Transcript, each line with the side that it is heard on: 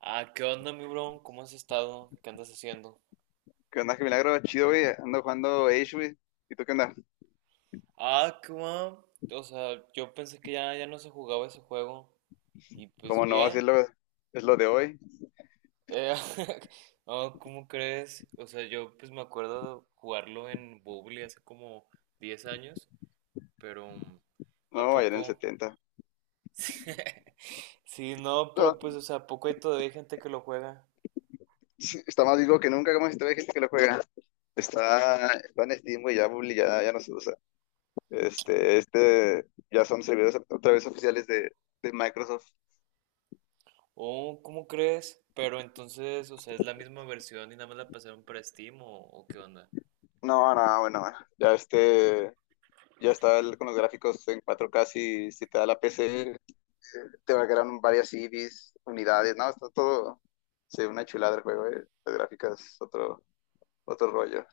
right: Ah, ¿qué onda, mi bro? ¿Cómo has estado? ¿Qué andas haciendo?
left: ¿Qué onda? Qué milagro, chido, güey. Ando jugando Age, güey. ¿Y tú qué onda?
right: Ah, qué guau. O sea, yo pensé que ya no se jugaba ese juego. Y pues
left: ¿Cómo no? Si
right: bien.
left: es lo de hoy.
right: Eh, no, ¿cómo crees? O sea, yo pues me acuerdo de jugarlo en Bubble hace como 10 años, pero ¿a
left: No, ayer en el
right: poco?
left: 70.
right: Sí, no,
left: No,
right: pero pues, o sea, ¿a poco hay todavía gente que lo juega?
left: sí, está más vivo que nunca, como si todavía hay gente que lo juega. Está en Steam, güey, ya, Bully, ya, ya no se usa. Ya son servidores otra vez oficiales de Microsoft.
right: Oh, ¿cómo crees? Pero entonces, o sea, ¿es la misma versión y nada más la pasaron para Steam o qué onda?
left: No, no, bueno, ya este, ya está con los gráficos en 4K, si, si te da la PC, te va a quedar varias CDs, unidades, no, está todo, sí, una chulada el juego, Las gráficas, otro rollo.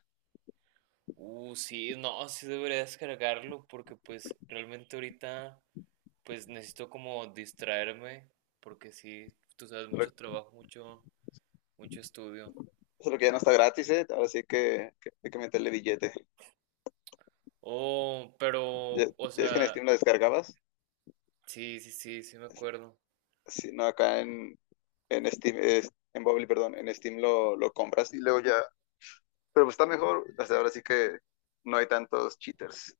right: Sí, no, sí debería descargarlo porque pues realmente ahorita pues necesito como distraerme porque sí, tú sabes,
left: Lo-
right: mucho trabajo, mucho, mucho estudio.
left: Solo que ya no está gratis, ¿eh? Ahora sí que hay que meterle billete.
right: Oh,
left: ¿Ya, ya
right: pero, o
left: es que en
right: sea,
left: Steam lo descargabas?
right: sí, sí, sí, sí me acuerdo.
left: Si no, acá en Steam, en Bubbly, perdón, en Steam lo compras y luego ya. Pero pues está mejor, hasta ahora sí que no hay tantos cheaters.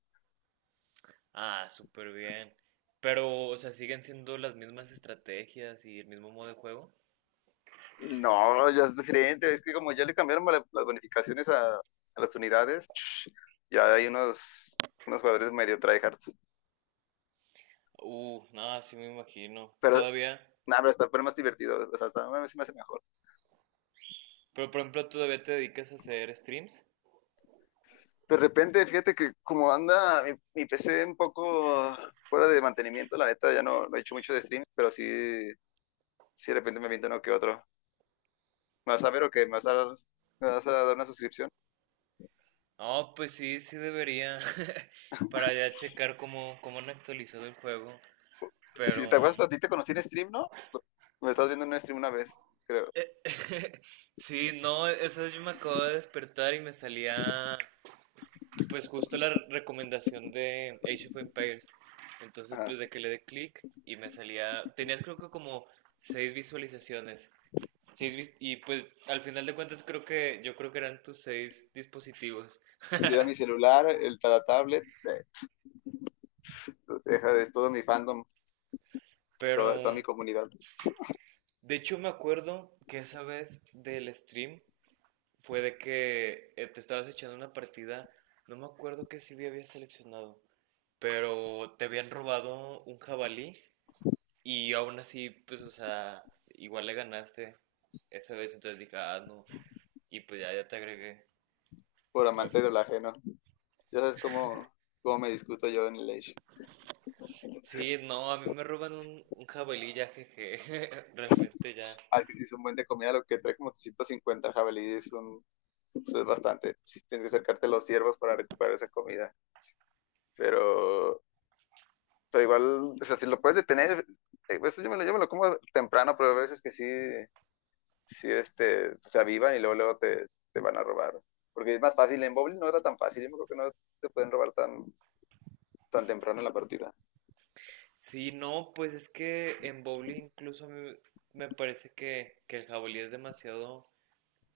right: Ah, súper bien. Pero, o sea, siguen siendo las mismas estrategias y el mismo modo de juego.
left: No, ya es diferente. Es que como ya le cambiaron las bonificaciones a las unidades, ya hay unos jugadores medio tryhards.
right: Nada, sí me imagino.
left: Pero
right: Todavía,
left: nada, pero está pero más divertido. O sea, a mí se me hace mejor.
right: pero por ejemplo, ¿todavía te dedicas a hacer streams?
left: De repente, fíjate que como anda mi, mi PC un poco fuera de mantenimiento, la neta ya no, no he hecho mucho de streaming, pero sí, sí de repente me aviento uno que otro. ¿Me vas a ver o qué? ¿Me vas a dar una suscripción?
right: Oh, pues sí, sí debería. Para ya checar cómo, cómo han actualizado el juego. Pero.
left: Si te acuerdas, a ti te conocí en stream, ¿no? Me estás viendo en un stream una vez, creo.
right: eh, sí, no, eso yo me acabo de despertar y me salía. Pues justo la recomendación de Age of Empires. Entonces,
left: Ajá.
right: pues de que le dé clic y me salía. Tenías creo que como 6 visualizaciones. Y pues al final de cuentas creo que. Yo creo que eran tus 6 dispositivos.
left: Sí, era mi celular, el, la tablet, eh, deja de es todo mi fandom, toda
right: Pero.
left: mi comunidad,
right: De hecho, me acuerdo que esa vez del stream. Fue de que te estabas echando una partida, no me acuerdo qué CV habías seleccionado, pero te habían robado un jabalí y aún así, pues, o sea, igual le ganaste esa vez, entonces dije, ah, no, y pues ya te agregué.
left: por
right: Eh.
left: amante de lo ajeno. Ya sabes cómo me discuto yo en el Age.
right: Sí, no, a mí me roban un jabalí ya, jeje, realmente ya.
left: Ah, que sí es un buen de comida, lo que trae como 350 jabalíes. Un Eso es bastante. Sí, tienes que acercarte a los ciervos para recuperar esa comida. Pero, pero igual, o sea, si lo puedes detener, eso yo me lo como temprano, pero a veces que sí, sí se avivan y luego, luego te van a robar. Porque es más fácil. En Bowling no era tan fácil. Yo me creo que no te pueden robar tan temprano en la partida.
right: Sí, no, pues es que en bowling incluso a mí me parece que el jabalí es demasiado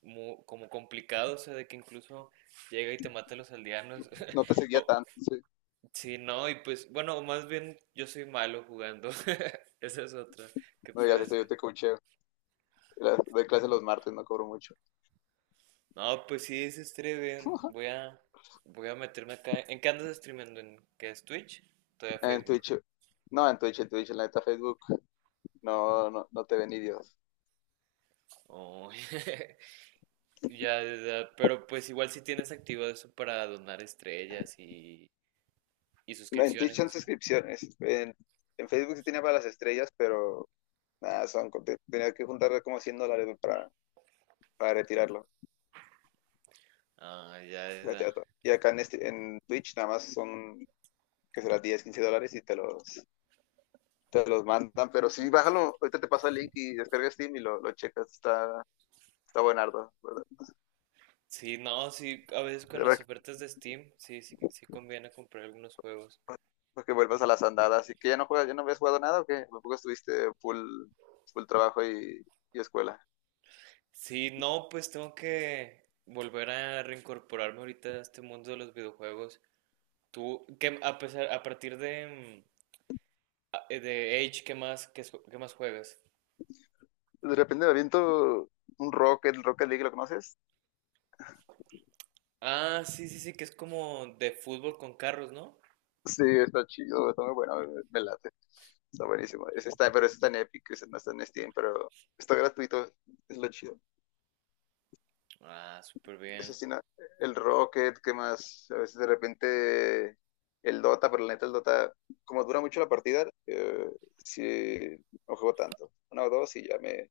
right: como complicado, o sea, de que incluso llega y te mata a los aldeanos.
left: No te seguía
right: O,
left: tanto. Sí.
right: sí, no, y pues, bueno, más bien yo soy malo jugando. Esa es otra que
left: No digas
right: podría
left: esto, yo
right: ser.
left: te coacheo. Doy clase los martes, no cobro mucho.
right: No, pues sí, se streamen. Voy a meterme acá. ¿En qué andas streamando? ¿En qué es Twitch? Todavía
left: En
right: Facebook.
left: Twitch, no, en Twitch, en la neta Facebook, no, no, no te ven ni Dios.
right: Oh, ya, ya, ya, pero pues igual si tienes activado eso para donar estrellas y
left: En Twitch
right: suscripciones,
left: son
right: eso, ¿no?
left: suscripciones. En Facebook sí tenía para las estrellas, pero nada, tenía que juntar como $100, ¿no? para retirarlo.
right: Ah, ya, ya. Ya.
left: Retirar todo. Y acá en Twitch nada más que será $10, $15 y te los mandan. Pero sí, bájalo, ahorita te pasa el link y descargas Steam y lo checas. Está buenardo. ¿Verdad?
right: Sí, no, sí, a veces con
left: Ya para
right: las
left: que
right: ofertas de Steam, sí, sí, sí conviene comprar algunos juegos.
left: para que vuelvas a las andadas. ¿Y que ya no juegas, ya no habías jugado nada o qué? Tampoco estuviste full trabajo y escuela.
right: Sí, no, pues tengo que volver a reincorporarme ahorita a este mundo de los videojuegos. Tú, que a pesar, a partir de, de Age, ¿qué más, qué, qué más juegas?
left: De repente me aviento un Rocket, el Rocket League, ¿lo conoces?
right: Ah, sí, sí, sí, que es como de fútbol con carros, ¿no?
left: Sí, está chido, está muy bueno, me late. Está buenísimo. Ese está, pero ese está en Epic, ese no está en Steam, pero está gratuito, es lo chido.
right: Ah, súper
left: Eso
right: bien.
left: sí, el Rocket, ¿qué más? A veces de repente el Dota, pero la neta el Dota, como dura mucho la partida, sí, no juego tanto. Una o dos y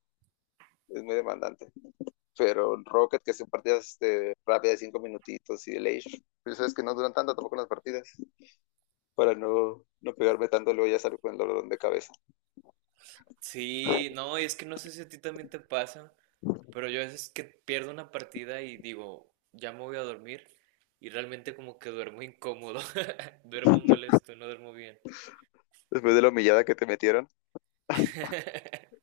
left: es muy demandante. Pero el Rocket, que son partidas rápidas de 5 minutitos y el Age, pero sabes que no duran tanto tampoco las partidas, para no, no pegarme tanto, luego ya salgo con el dolor de cabeza.
right: Sí, no, y es que no sé si a ti también te pasa, pero yo a veces que pierdo una partida y digo, ya me voy a dormir, y realmente como que duermo incómodo, duermo molesto, no duermo bien.
left: Después de la humillada que te metieron,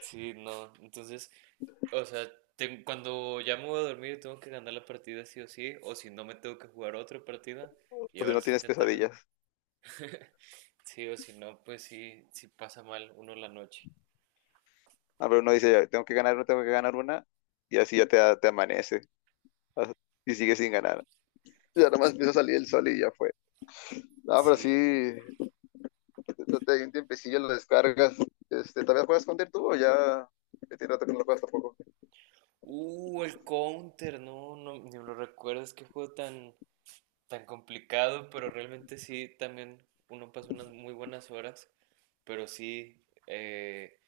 right: Sí, no, entonces, o sea, cuando ya me voy a dormir tengo que ganar la partida sí o sí, o si no me tengo que jugar otra partida y
left: o si
right: ahora
left: no
right: sí
left: tienes
right: intentar ganar.
left: pesadillas.
right: Sí, o si no, pues sí, sí pasa mal uno la noche.
left: Ah, pero uno dice, ya, tengo que ganar una, tengo que ganar una, y así te amanece as- y sigues sin ganar. Ya nomás empieza a salir el sol y ya fue. Ah, pero sí,
right: Sí, no.
left: un tiempecillo lo descargas. ¿Todavía juegas Counter tú o ya ya tiene rato que no lo juegas tampoco?
right: El Counter, no, no, ni me lo recuerdo, es que juego tan, tan complicado, pero realmente sí, también uno pasa unas muy buenas horas, pero sí,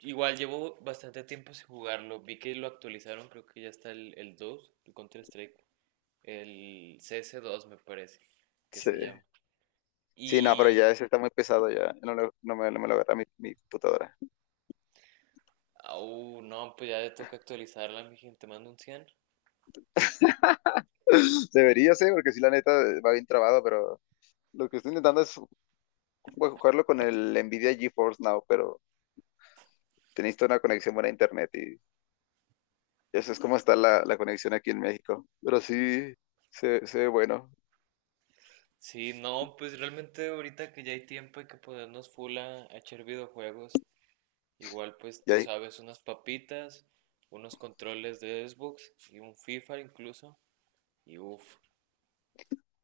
right: igual llevo bastante tiempo sin jugarlo, vi que lo actualizaron, creo que ya está el 2 el Counter Strike, el CS2 me parece que
left: Sí.
right: se llama.
left: Sí, no, pero
right: Y,
left: ya ese está muy pesado ya. No, no me lo agarra mi, mi computadora.
right: no, pues ya le toca actualizarla, mi gente, te mando un cien.
left: Debería ser, porque sí, la neta va bien trabado, pero lo que estoy intentando es jugarlo con el Nvidia GeForce Now, pero tenéis toda una conexión buena a internet y eso es como está la conexión aquí en México. Pero sí, se ve bueno.
right: Sí, no, pues realmente ahorita que ya hay tiempo hay que ponernos full a echar videojuegos. Igual, pues
left: Y
right: tú
left: ahí,
right: sabes, unas papitas, unos controles de Xbox y un FIFA incluso. Y uff,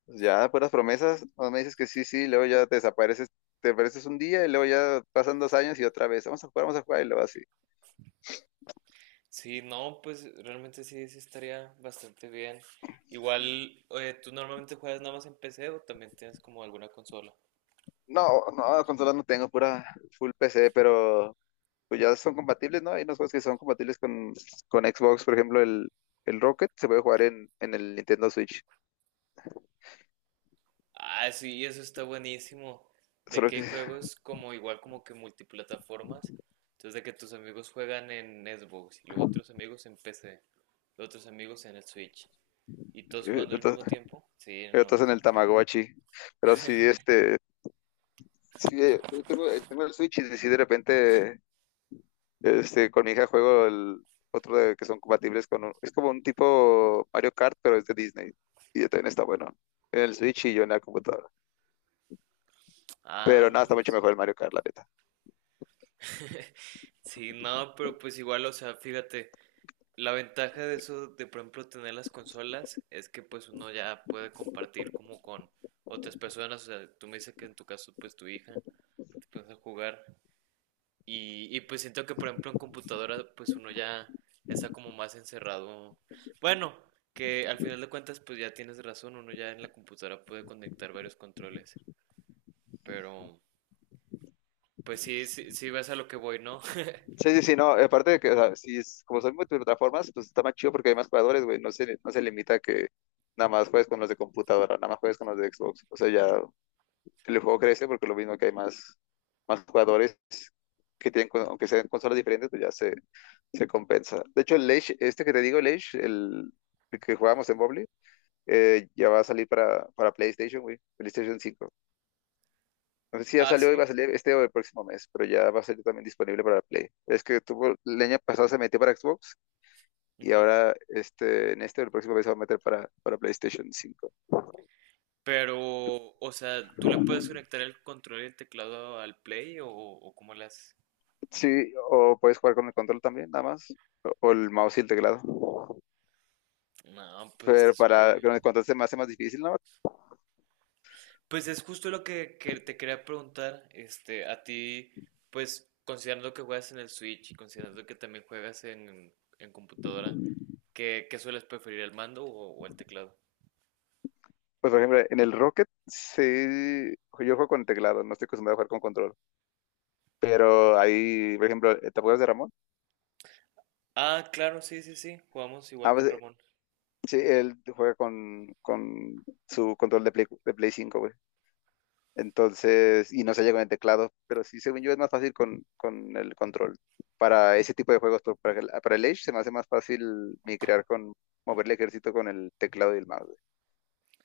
left: pues ya puras promesas, no me dices que sí, sí, y luego ya te desapareces un día y luego ya pasan 2 años y otra vez, vamos a jugar y luego así.
right: sí, no, pues realmente sí, sí estaría bastante bien. Igual, ¿tú normalmente juegas nada más en PC o también tienes como alguna consola?
left: No, no, consolas no tengo, pura full PC, pero pues ya son compatibles, ¿no? Hay unos juegos que son compatibles con Xbox, por ejemplo, el Rocket se puede jugar en el Nintendo Switch.
right: Ah, sí, eso está buenísimo. De
left: Solo
right: que hay
left: que
right: juegos como igual como que multiplataformas. Entonces de que tus amigos juegan en Xbox y luego otros amigos en PC, los otros amigos en el Switch. ¿Y todos
left: eh,
right: jugando al
left: estás,
right: mismo tiempo? Sí, no.
left: estás en
right: Sí.
left: el Tamagotchi. Pero sí, sí, tengo el Switch y si de repente con mi hija juego el otro que son compatibles con... es como un tipo Mario Kart, pero es de Disney. Y también está bueno. En el Switch y yo en la computadora.
right: Ah,
left: Pero
right: no,
left: nada, está mucho
right: pues,
left: mejor el Mario Kart, la neta.
right: sí, no, pero pues igual, o sea, fíjate, la ventaja de eso, de por ejemplo tener las consolas, es que pues uno ya puede compartir como con otras personas, o sea, tú me dices que en tu caso pues tu hija, te pones a jugar, y pues siento que, por ejemplo, en computadora, pues uno ya está como más encerrado. Bueno, que al final de cuentas, pues ya tienes razón, uno ya en la computadora puede conectar varios controles. Pero, pues sí, sí, sí ves a lo que voy, ¿no?
left: Sí, sí, sí, no. Aparte de que, o sea, si es, como son multiplataformas, pues está más chido porque hay más jugadores, güey. No se, no se limita a que nada más juegues con los de computadora, nada más juegues con los de Xbox. O sea, ya el juego crece porque lo mismo que hay más jugadores que tienen, aunque sean consolas diferentes, pues ya se compensa. De hecho, el Age, este que te digo, el Age, el que jugábamos en Mobile, ya va a salir para PlayStation, güey. PlayStation 5. No sé si ya
right: Ah,
left: salió y va
right: sí.
left: a salir este o el próximo mes, pero ya va a salir también disponible para Play. Es que tuvo, el año pasado se metió para Xbox y
right: Ujú.
left: ahora en este o el próximo mes se va a meter para PlayStation 5.
right: Pero, o sea, ¿tú le puedes conectar el control y el teclado al Play o cómo le haces?
left: Sí, o puedes jugar con el control también, nada más. O el mouse y el teclado.
right: No, pues está
left: Pero
right: súper.
left: para con el control se me hace más difícil, ¿no?
right: Pues es justo lo que te quería preguntar, este, a ti, pues considerando que juegas en el Switch y considerando que también juegas en computadora, ¿qué, qué sueles preferir, el mando o el teclado?
left: Pues, por ejemplo, en el Rocket, sí, yo juego con teclado, no estoy acostumbrado a jugar con control. Pero ahí, por ejemplo, ¿te acuerdas de Ramón?
right: Ah, claro, sí, sí, sí, jugamos igual
left: Ah, pues,
right: con Ramón.
left: sí, él juega con su control de Play, de Play 5, güey. Entonces, y no se llega con el teclado, pero sí, según yo, es más fácil con el control. Para ese tipo de juegos, pero para el Age se me hace más fácil migrar mover el ejército con el teclado y el mouse, güey.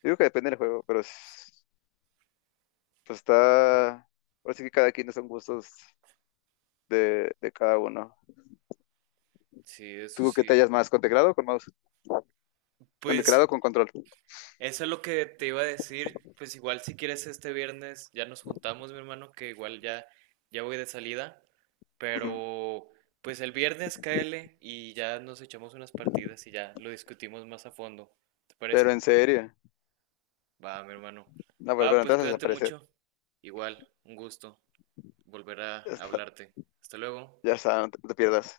left: Yo digo que depende del juego, pero pues está, ahora sí que cada quien son gustos de cada uno.
right: Sí, eso
left: ¿Tú qué te
right: sí.
left: hallas más? ¿Con teclado o con mouse? Con teclado o
right: Pues
left: con control.
right: eso es lo que te iba a decir, pues igual si quieres este viernes ya nos juntamos, mi hermano, que igual ya ya voy de salida,
left: Ujú.
right: pero pues el viernes cáele y ya nos echamos unas partidas y ya lo discutimos más a fondo. ¿Te
left: Pero
right: parece?
left: en serio.
right: Va, mi hermano.
left: No, pero,
right: Va,
left: pero
right: pues
left: entonces
right: cuídate
left: desaparece.
right: mucho. Igual, un gusto volver a
left: Ya está,
right: hablarte. Hasta luego.
left: ya está, no te, no te pierdas.